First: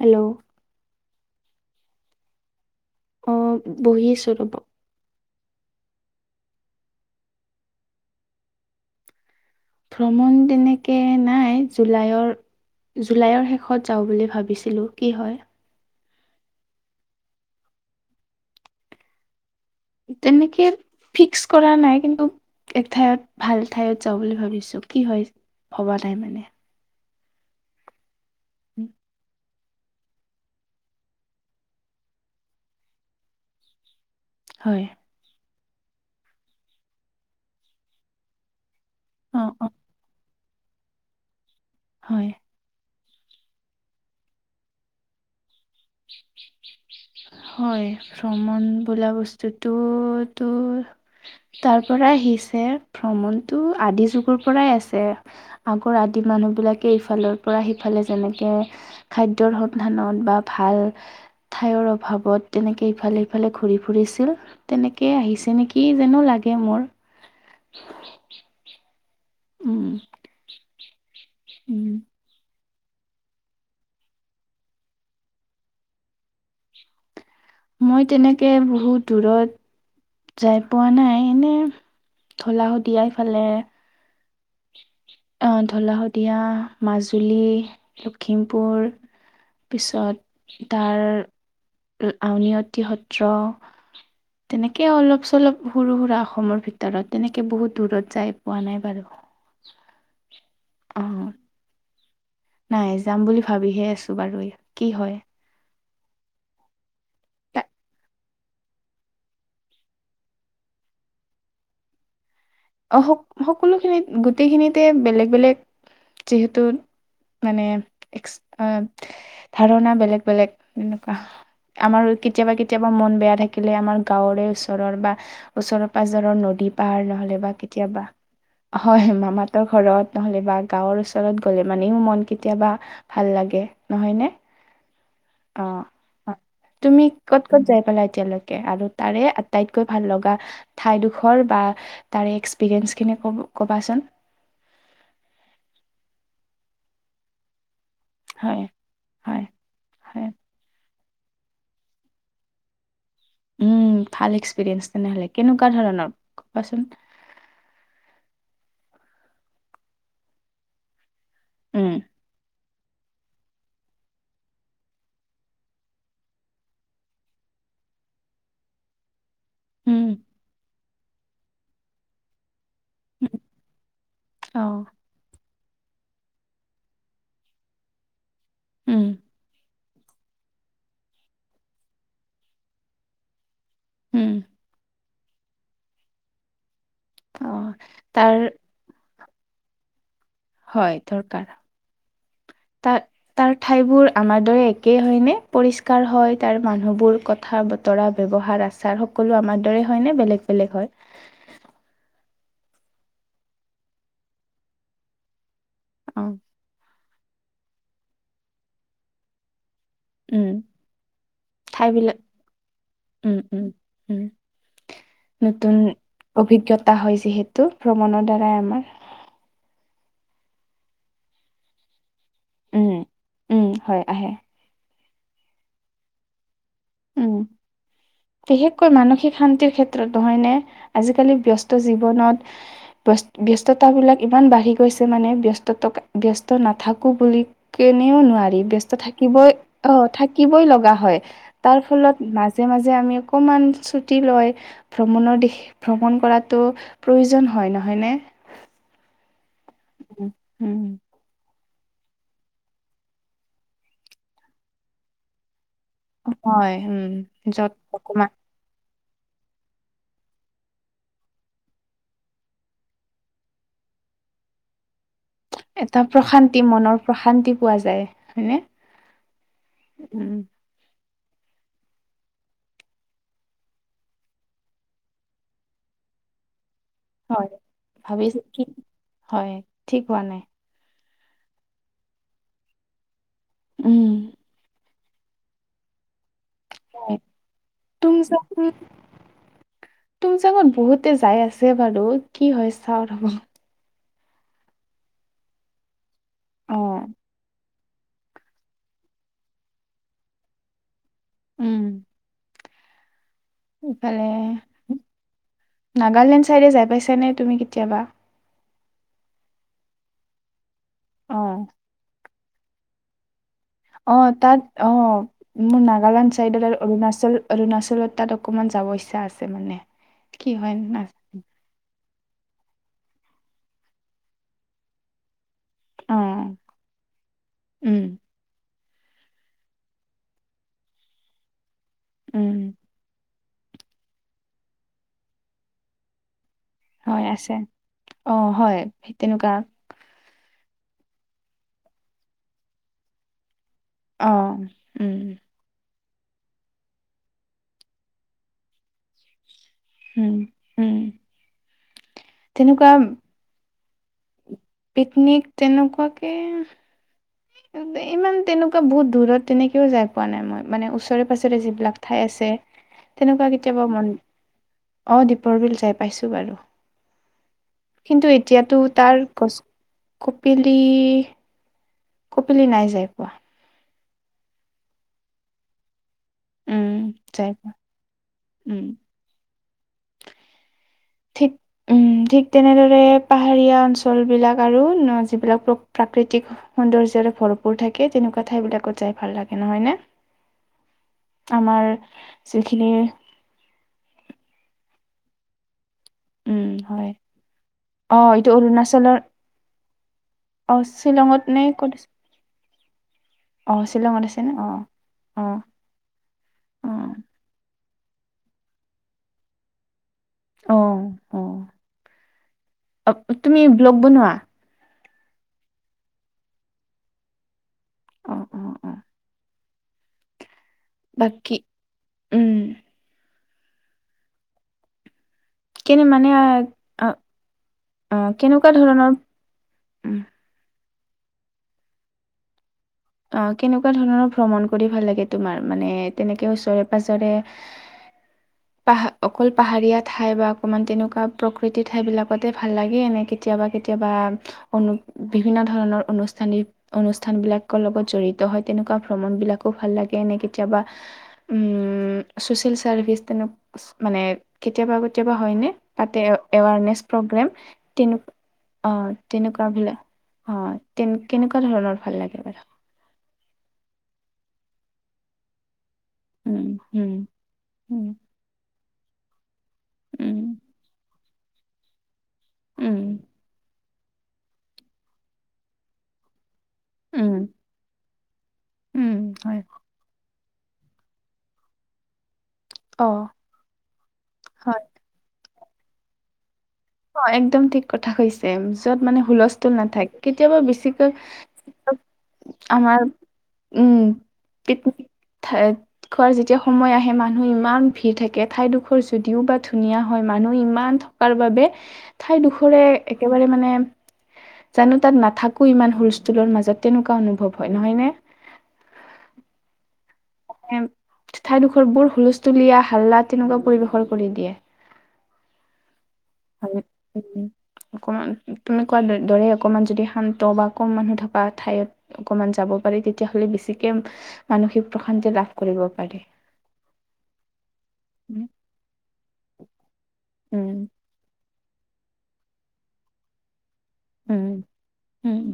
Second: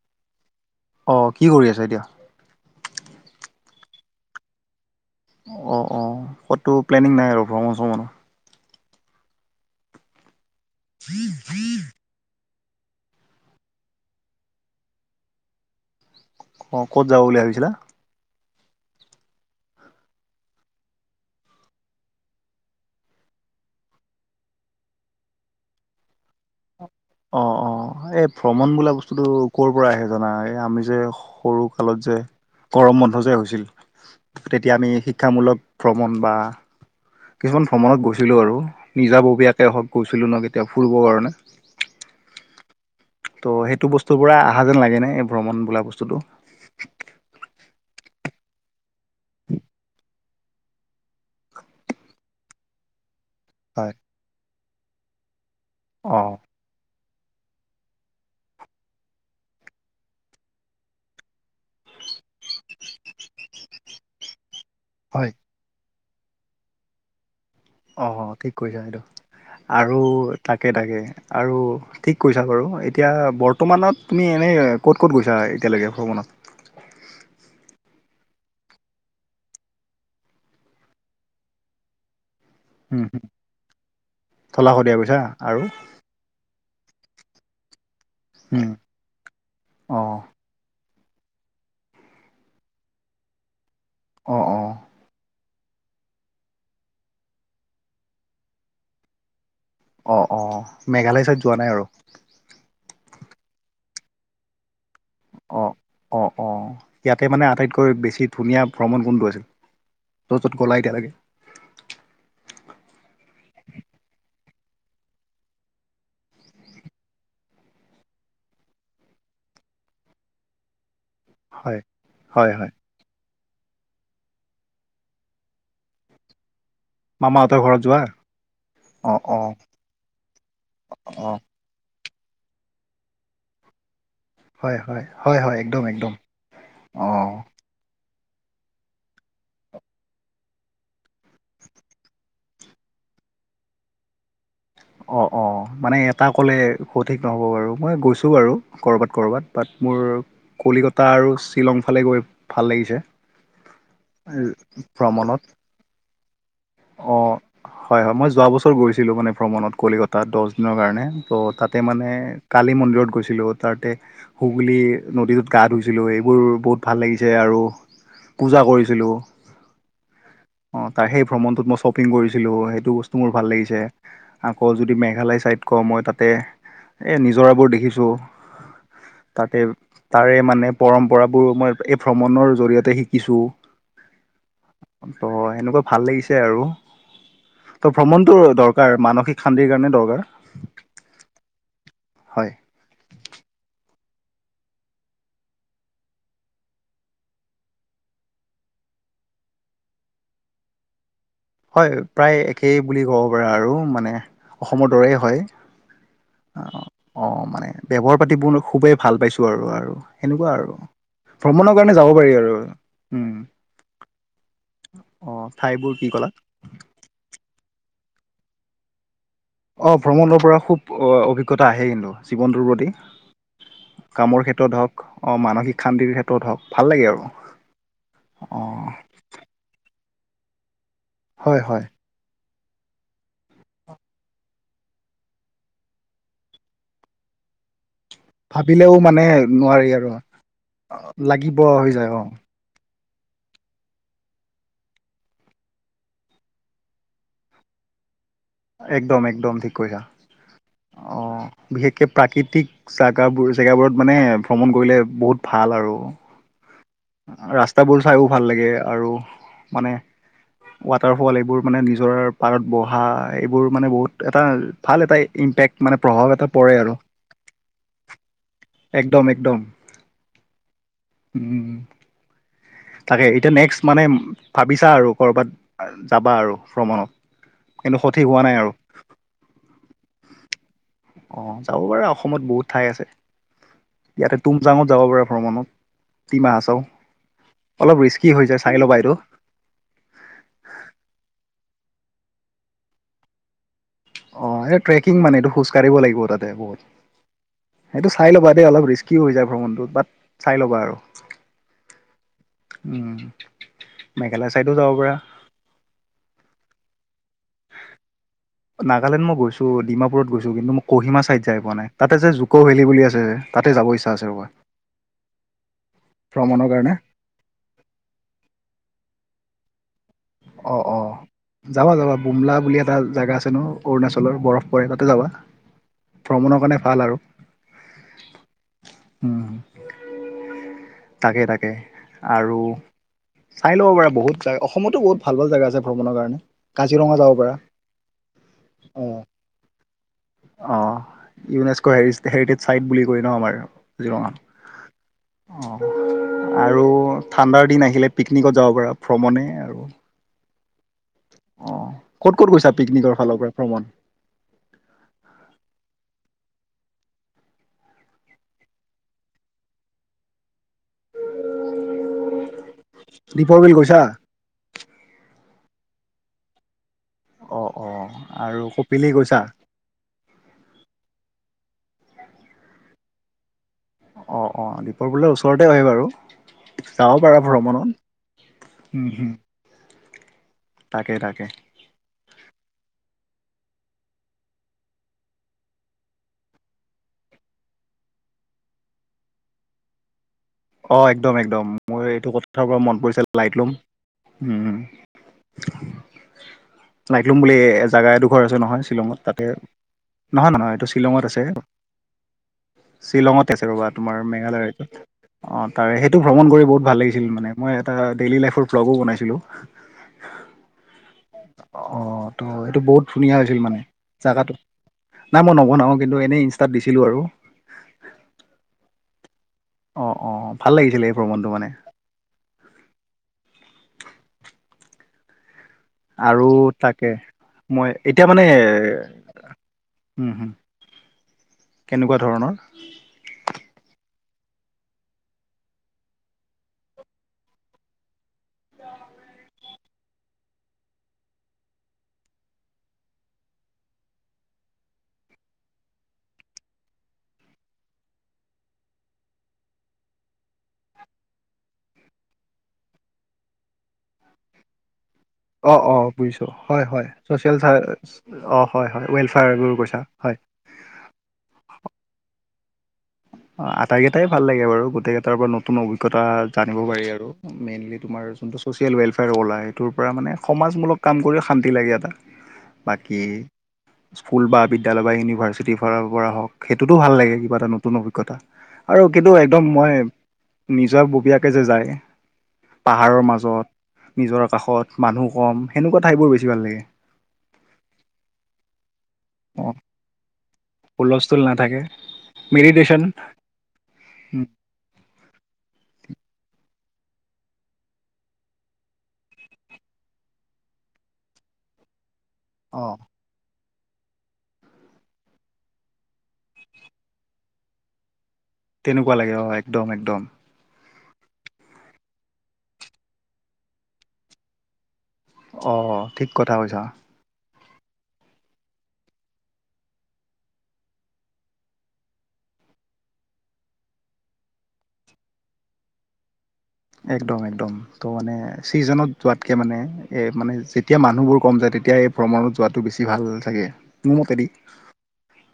Hello. অ', কি কৰি আছে এতিয়া? অ', বহিছো ৰ'ব অ', অ', ক'তো প্লেনিং নাই আৰু ভ্ৰমণ চমন মানুৰ ভ্ৰমণ তেনেকে নাই [unintelligible] জুলাইৰ, জুলাইৰ শেষত যাওঁ বুলি ভাবিছিলো কি হয়। অ', ক'ত যাব বুলি ভাবিছিলা? তেনেকে ফিক্স কৰা নাই কিন্তু এক ঠাইত ভাল ঠাইত যাওঁ বুলি ভাবিছো কি হয় ভবা নাই মানে অ', অ', এই ভ্ৰমণ বোলা বস্তুটো ক'ৰ পৰা আহে জানা এই আমি যে সৰু কালত যে গৰম বন্ধ যে হৈছিল তেতিয়া হয় আমি শিক্ষামূলক ভ্ৰমণ বা কিছুমান ভ্ৰমণত গৈছিলোঁ আৰু অ অ নিজাববীয়াকে হওক গৈছিলোঁ ন কেতিয়া ফুৰিবৰ কাৰণে হয়। তো সেইটো বস্তুৰ পৰা অহা যেন লাগেনে এই ভ্ৰমণ বোলা বস্তুটো হয় ভ্ৰমণ বোলা বস্তুতো তোৰ তাৰ পৰা আহিছে ভ্ৰমণ এইটো হয় আদি যুগৰ পৰাই আছে আগৰ অ আদি মানুহ বিলাক ইফালৰ পৰা সিফালে যেনেকে খাদ্যৰ সন্ধানত বা ভাল ঠায়ৰ অ', ভাৱত তেনেকৈ ইফালে সফালে ঘূৰি ফুৰিছিল তেনেকৈ হয়। আহিছে নেকি যানো লাগে মোৰ অ', ঠিক কৰিছা বাইদেউ উম আৰু তাকে তাকে আৰু ঠিক কৈছা বাৰু এতিয়া বৰ্তমানত তুমি এনেই ক'ত ক'ত গৈছা এতিয়ালৈকে ভ্ৰমণত? মই তেনেকে বহুত দূৰত যাই পোৱা নাই এনে ঢলা শদিয়াইফালে ঢলা শদিয়া গৈছা আহ আৰু ঢলাশদিয়া মাজুলী উম। লখিমপুৰ অঁ পিছত তাৰ আউনী অতি সত্ৰ অঁ অঁ তেনেকে অলপ চলপ সৰু সুৰা অসমৰ ভিতৰত তেনেকে বহুত দূৰত যাই পোৱা নাই বাৰু অ', অ', অ মেঘালয় চাইদ যোৱা নাই আৰু। নাই যাম বুলি ভাবিহে আছো বাৰু কি হয়। অ', অ', অ', ইয়াতে মানে আটাইতকৈ বেছি ধুনীয়া ভ্ৰমণ কোনটো আছিল 'ত গলাই এতিয়া লাগে। অ', স সকলোখিনিত গোটেইখিনিতে বেলেগ বেলেগ। যিহেতু মানে এক্স ধাৰণা বেলেগ বেলেগ এনেকুৱা হয় আমাৰো হয় কেতিয়াবা, হয় কেতিয়াবা মন বেয়া থাকিলে আমাৰ গাঁৱৰে ওচৰৰ বা ওচৰৰ পাজৰৰ নদী পাহাৰ নহ'লে মামা বা হতঁৰ ঘৰত। যোৱা কেতিয়াবা হয় অঁ অঁ মামাতৰ ঘৰত নহলে বা গাঁৱৰ ওচৰত। অঁ গলে মানেও মন কেতিয়াবা ভাল লাগে নহয় নে? হয় হয় হয় হয় একদম অ', একদম অ' তুমি অঁ ক'ত ক'ত যাই পালা? এতিয়ালৈকে আৰু তাৰে আটাইতকৈ ভাল লগা ঠাইডোখৰ বা তাৰে এক্সিৰিয়েঞ্চখিনি ক'ব ক'বাচোন। অ', অ' মানে এটা ক'লে সঠিক নহব বাৰু মই গৈছো। ছো আৰু হয় ক'ৰবাত হয় ক'ৰবাত বাট মোৰ হয়, কলিকতা আৰু শ্বিলং ফালে গৈ ভাল লাগিছে। উম, ভাল এক্সপিৰিয়েঞ্চ তেনেহ'লে ভ্ৰমণত কেনেকুৱা ধৰণৰ ক'বাচোন। অ', হয় হয় মই যোৱা বছৰ গৈছিলোঁ মানে ভ্ৰমণত কলিকতাত দহ দিনৰ কাৰণে। ত' তাতে উম, মানে কালী মন্দিৰত গৈছিলোঁ। তাতে সুগলী নদীটোত গা ধুইছিলোঁ এইবোৰ বহুত ভাল লাগিছে আৰু পূজা কৰিছিলোঁ। উম, অ', তাৰ সেই ভ্ৰমণটোত মই শ্বপিং কৰিছিলো, সেইটো বস্তু মোৰ উম, ভাল লাগিছে। আকৌ অ', যদি মেঘালয় ছাইড কওঁ, মই তাতে এই নিজৰাবোৰ দেখিছোঁ। উম, তাতে তাৰে মানে পৰম্পৰাবোৰ মই এই ভ্ৰমণৰ জৰিয়তে শিকিছোঁ। উম। ত' সেনেকুৱা ভাল লাগিছে আৰু অ', ত তাৰ ভ্ৰমণটো দৰকাৰ। কাৰ মানসিক শান্তিৰ কাৰণে দৰকাৰ। হয় দৰকাৰ হয় তাৰ তাৰ ঠাইবোৰ আমাৰ দৰে একেই হয়নে পৰিষ্কাৰ হয় তাৰ মানুহবোৰ কথা বতৰা ব্যৱহাৰ আচাৰ। সকলো আমাৰ দৰে হয় নে বেলেগ বেলেগ হয়? হয় প্ৰায় একেই বুলি ক'ব পাৰা আৰু মানে অসমৰ দৰে হয়। অ', অ' মানে ব্যৱহাৰ পাতিবোৰ খুবেই ভাল পাইছো আৰু আৰু। উম, সেনেকুৱা আৰু ভ্ৰমণৰ কাৰণে যাব ঠাইবিলাক পাৰি আৰু উম। অ', ঠাইবোৰ কি কলা? পতা হয় যিহেতু ভ্ৰমণৰ দ্বাৰাই আমাৰ অ', ভ্ৰমণৰ পৰা খুব অভিজ্ঞতা আহে, কিন্তু জীৱনটোৰ প্ৰতি উম, উম, হয় আহে কামৰ ক্ষেত্ৰত হওক অ মানসিক শান্তিৰ ক্ষেত্ৰত ত হওক ভাল লাগে। আৰু উম। অ বিশেষকৈ মানসিক শান্তিৰ ক্ষেত্ৰত নহয়নে আজিকালি হয় হয় ব্যস্ত জীৱনত [inaudible] ব্যস্ত, ব্যস্ততাবিলাক ইমান বাঢ়ি গৈছে মানে ব্যস্ততা ব্যস্ত নাথাকো বুলি কেনেও নোৱাৰি বস্ত ভাবিলেও মানে থাকিবই নোৱাৰি আহ আৰু থাকিবই লগা হয় লাগিব তাৰ হৈ যায় ফলত অ মাজ মাজে মাজে আমি অকণমান ছুটি লয় ভ্ৰমণৰ দিশ ভ্ৰমণ কৰাতটো প্ৰয়োজন হয় নহয় নে। একদম একদম ঠিক কৰিছা অ'। বিশেষকৈ প্ৰাকৃতিক জেগাবোৰ জেগাবোৰত মানে ভ্ৰমণ কৰিলে বহুত ভাল আৰু। হয় উম। য'ত ৰাস্তাবোৰ চাইও অকমান ভাল লাগে। আৰু মানে ৱাটাৰফল এইবোৰ মানে নিজৰ পাৰত বহা এইবোৰ মানে বহুত এটা ভাল এটা ইম্পেক্ট মানে এটা প্ৰভাৱ এটা প্ৰশান্তি পৰে আৰু। মনৰ প্ৰশান্তি পোৱা যায় হয়নে একদম একদম। [inaudible] উম। তাকে এতিয়া নেক্সট মানে ভাবিছা আৰু ক'ৰবাত যাবা আৰু ভ্ৰমণত? হয় কিন্তু সঠিক ভাবিছো হোৱা নাই কি আৰু হয় ঠিক হোৱা নাই। অ', যাব পাৰে অসমত বহুত ঠাই আছে। উম। ইয়াতে তুমজাঙত যাব পাৰা ভ্ৰমণত ডিমাহাছা তুমযা কোন চাই ল'বা এইটো তুমজাগত বহুতে যাই আছে বাৰু কি হয় চাওঁ ৰ'ব। অ, এই ট্ৰেকিং মানে এইটো খোজ কঢ়িব লাগিব তাতে অ', বহুত। সেইটো চাই ল'বা দেই অলপ ৰিস্কিও হৈ যায় ভ্ৰমণটো বাট চাই ল'বা আৰু। উম, উম, ইফালে মেঘালয় চাইডো যাব পাৰা নাগালেণ্ড চাইডে যাই পাইছানে তুমি কেতিয়াবা। নাগালেণ্ড মই গৈছো ডিমাপুৰত গৈছো কিন্তু ম কহিমা অ', চাইড যাই পোৱা নাই, তাতে যে জুকো ভেলী বুলি আছে। তাতে যাব ইচ্ছা অ, আছে ৰ'বা তাত অ, মোৰ নাগালেণ্ড ভ্ৰমণৰ চাইডত আৰু কাৰণে অৰুণাচল। অৰুণাচলত তাত অকণমান যাব ইচ্ছা আছে মানে। কি হয় অ, না অ, যাবা যাবা বুমলা, বুলি এটা জাগগা আছে ন অৰুণাচলৰ বৰফ পৰে তাতে যাবা। অ', ভ্ৰমণৰ কাৰণে ভাল আৰু। উম, উ, তাকে তাকে উম, আৰু। চাই ল'ব পাৰা বহুতা অসমতো বহুত ভাল ভাল জেগা আছে ভ্ৰমণৰ কাৰণে। কাজিৰঙা হয়, যাব আছে পাৰা অ, হয় অ'। তেনেকুৱা। অ, ইউনেস্কো হেৰিটেজ চাইট বুলি কৈ ন আমাৰ অ', জিৰঙা। উম, অ, আৰু ঠাণ্ডাৰ দিন আহিলে পিকনিকত যাব পাৰা ভ্ৰমণে। আৰু উম, উম, অ, ক'ত ক'ত গৈছা তেনেকুৱা পিকনিকৰ ফালৰ পৰা ভ্ৰমণ। পিকনিক তেনেকুৱাকে। ইমান তেনেকুৱা বহুত দূৰত তেনেকৈও যাই পোৱা নাই মই মানে ওচৰে পাঁজৰে যিবিলাক ঠাই আছে। তেনেকুৱা দীপৰ বিল কেতিয়াবা গৈছা? মন অ, দ্বীপৰ বিল যাই পাইছো বাৰু। অ' অ' কিন্তু আৰু এতিয়াতো কপিলি তাৰ গৈছা? গছ কপিলি। কপিলি নাই যাই পোৱা। অ, অ, দ্বীপৰ বোলৰ ওচৰতে হয় বাৰু। উম যাব পাৰা যাই পোৱা ভ্ৰমণত উম, উম, তাকে তাকে। ঠিক উম, ঠিক তেনেদৰে পাহাৰীয়া অঞ্চলবিলাক আৰু যিবিলাক প্ৰ, প্ৰাকৃতিক। সৌন্দ্যৰে ভৰপুৰ থাকে তেনেকুৱা ঠাই বিলাকত যাই ভাল লাগে নহয় নে। অ, একদম একদম আমাৰ মোৰ এইটো কথাৰ পৰা যিখিনি মন পৰিছে লাইট লোম উম, উম হয় লাইকোম বুলি জোগা অ এডোখৰ এইটো আছে নহয় অৰুণাচলৰ শ্বিলঙত তাতে। নহয় নহয়, অ এইটো শ্বিলঙত আছে। নে ক'ত শ্বিলঙত আছে অ ৰ'বা তোমাৰ শ্বিলঙত আছে ন অ মেঘালয় টোত। অ, তাৰে সেইটো ভ্ৰমণ কৰি বহুত অ ভাল লাগিছিল মানে মই এটা ডেইলি লাইফৰ ব্লগো বনাইছিলো। অ, অ অ, ত' এইটো বহুত অ ধুনীয়া হৈছিল তুমি মানে ব্লগ বনোৱা জাগাটো। নাই মই নবনাওঁ কিন্তু এনেই ইনষ্টাত দিছিলোঁ আৰু। অ অ অ অ, অ, ভাল লাগিছিলে এই ভ্ৰমণটো বাকী মানে। উম, কেনে মানে আৰু অ তাকে মই অ এতিয়া মানে। কেনেকুৱা ধৰণৰ উম, কেনেকুৱা ধৰণৰ। অ, কেনেকুৱা ধৰণৰ ভ্ৰমণ কৰি ভাল লাগে তোমাৰ মানে তেনেকে ওচৰে পাজৰে। হয় পাহ অকল পাহাৰীয়া ঠাই বা অকমান তেনেকুৱা প্ৰকৃতি ঠাই বিলাকতে ভাল লাগে এনেক। কেতিয়াবা কেতিয়াবা অনু বিভিন্ন ধৰণৰ অনুষ্ঠানিক অনুষ্ঠানবিলাক। লগত জড়িত হয় তেনেকুৱা ভ্ৰমণ বিলাকো ভাল লাগে নে কেতিয়াবা। ছ'চিয়েল ছাৰ্ভিচ তেনেক মানে কেতিয়াবা কেতিয়াবা হয়নে অ অ তাতে বুজিছো হয় এৱাৰনেছ হয় প্ৰগ্ৰেম ছ'চিয়েল চাৰ তেনে হয় অ, হয় তেনেকুৱা ৱেলফেয়াৰবোৰ কৈছা বিলাক হয় অ, তেনে কেনেকুৱা ধৰণৰ ভাল লাগে বাৰু। অ, আটাই কেইটাই ভাল লাগে বু গোটেইাৰ পৰা নতুন অ অজঞতা উম জানিবপাৰি উম আৰু মেইনলি উম তোমাৰ যোনটো ছ'চিয়েল ৱেলফেয়াৰ উলাই তুৰ পৰা মানে উম সমাজমূলক কাম কৰিও শান্তি লাগে এটা উম বাকী স্কুল বা বিদ্যালয় বা ইউনিভাৰ্চিটিৰ ফালৰ পৰা হওঁক সেইটোতো ভাল উম লাগে কিবা এটা নতুন অভিজ্ঞতা আৰু উম, কিন্তু হয় একদম মই নিজৰ ববীয়াকে যে যায় অঁ পাহাৰৰ মাজত, নিজৰাৰ হয় কাষত, মানুহ কম সেনেকুৱা ঠাইবোৰ বেছি ভাল লাগে। অ একদম ঠিক কথা কৈছে, যত মানে অ হুলস্থুল নাথাকে কেতিয়াবা বেছিকৈ হুলস্থুল নাথাকে আমাৰ মেডিটেশ্যন উম পিকনিক খোৱাৰ যেতিয়া সময় আহে মানুহ ইমান ভিৰ থাকে, ঠাইডোখৰ যদিও বা ধুনীয়া হয় মানুহ ইমান বাবে অ ঠাইডোখৰে একেবাৰে মানে জানো তাত নাথাকোঁ ইমান হুলস্থুলৰ মাজত তেনেকুৱা অনুভৱ হয়, নহয়নে? তেনেকুৱা লাগে অ', একদম, একদম। ঠাইডোখৰ বোৰ হুলস্থুলীয়া, হাল্লা তেনেকুৱা পৰিৱেশৰ কৰি দিয়ে। অ', ঠিক কথা কৈছা। [inaudible] অকমান তুমি কোৱা দ- দৰেই অকমান যদি শান্ত বা কম মানুহ থকা ঠাইত অকমান যাব পাৰি, তেতিয়া হ'লে বেছিকে মানসিক প্ৰশান্তি লাভ কৰিব পাৰি। একদম একদম তো মানে ছিজনত যোৱাতকে মানে এই, মানে উম, যেতিয়া মানুহবোৰ কম যায়, তেতিয়া এই ভ্ৰমণত যোৱাটো বেছি ভাল থাকে। মোৰ উম। মুখেদি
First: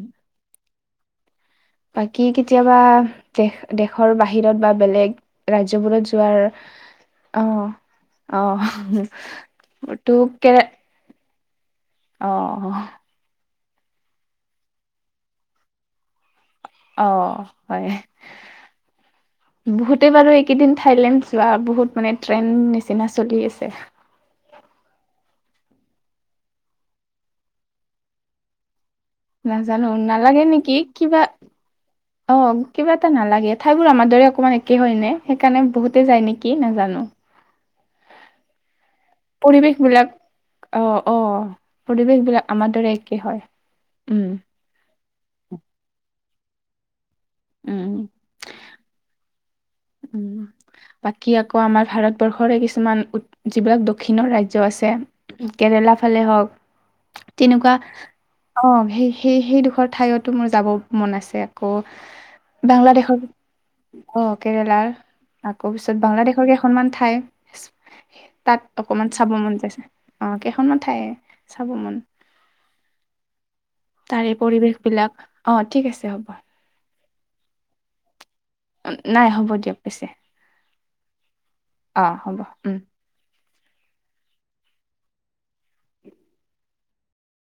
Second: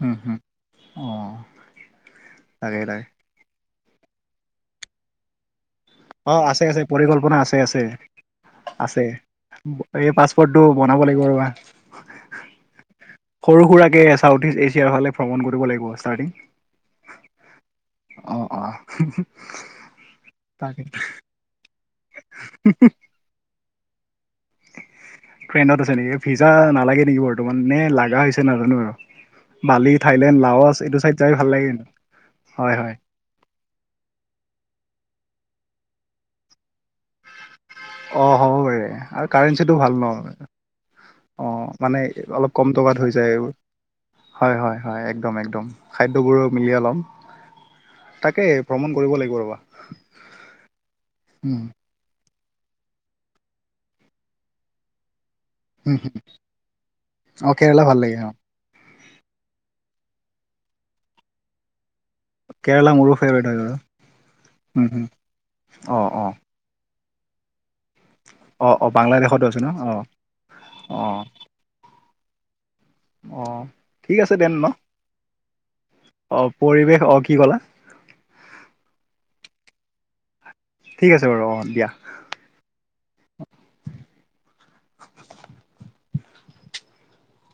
উম, উম, অ'। বাকী তাকে কেতিয়াবা তাকে দেশ- দেশৰ বাহিৰত বা বেলেগ ৰাজ্যত অ', আছে, আছে পৰিকল্পনা আছে, আছে। অ', আছে, এই তোক কে পাছপৰ্টটো বনাব লাগিব ৰ'বা। অ'। সৰু সুৰাকে চাউথ ইষ্ট এছিয়াৰ ফালে ভ্ৰমণ কৰিব লাগিব ষ্টাৰ্টিং। অ', হয়, অ' অ' বহুতে বাৰু এইকেইদিন তাকে থাইলেণ্ড যোৱা বহুত মানে ট্ৰেন নিচিনা চলি আছে। ট্ৰেইন আছে নেকিভ, ফিজা নালাগে নেকি বৰ্তমান, নে লগা হৈছে নাজানো আৰু। নাজানো বালি থাইলেণ্ড নালাগে নেকি, লাৱছ এইটো চাইড কিবা যাই ভাল লাগে কিন্তু। অ', হয় কিবা হয় এটা নালাগে। ঠাইবোৰ আমাৰ দৰে অকণমান একেই হয়নে, সেইকাৰণে বহুতে যায় নেকি নাজানো। অ', হ'ব পাৰে। কাৰেঞ্চিটো পৰিৱেশ ভাল বিলাক ন, অ', অ', মানে পৰিৱেশ বিলাক অলপ আমাৰ কম দৰে টকাত হৈ একে যায় হয় আৰু। উম, হয়, হয়, হয় একদম একদম খাদ্যবোৰো মিলিয়ে ল'ম। উম। তাকে ভ্ৰমণ কৰিব লাগিব ৰ'বা। বাকী আকৌ উম আমাৰ ভাৰতবৰ্ষৰে কিছুমান উ-যিবিলাক দক্ষিণৰ ৰাজ্যৰ আছে। কেৰেলা হুম হুম ফালে হওঁক অ' তেনেকুৱা কেৰেলা ভাল লাগে অ', সেই, সেই 'সেই দুখৰ ঠাইতো মোৰ যাব মন আছে আকৌ। কেৰেলা মোৰো বাংলাদেশৰ ফেভৰেট হয় বাৰু। অ', উম কেৰেলাৰ হুম আকৌ পিছত অ' অ' বাংলাদেশৰ কেইখনমান ঠাই তাত অ' অ' অকমান চাব বাংলাদেশতো মনটো ন আছে, অ', কেইখনমান ঠাই অ' চাব মন অ'। ঠিক তাৰে আছে দেন ন পৰিৱেশ বিলাক অ', ঠিক আছে হ'ব। অ' পৰিৱেশ অ', কি কলা? নাই হ'ব দিয়ক পিছে। ঠিক আছে বাৰু অ', দিয়া। অ', হ'ব উম'।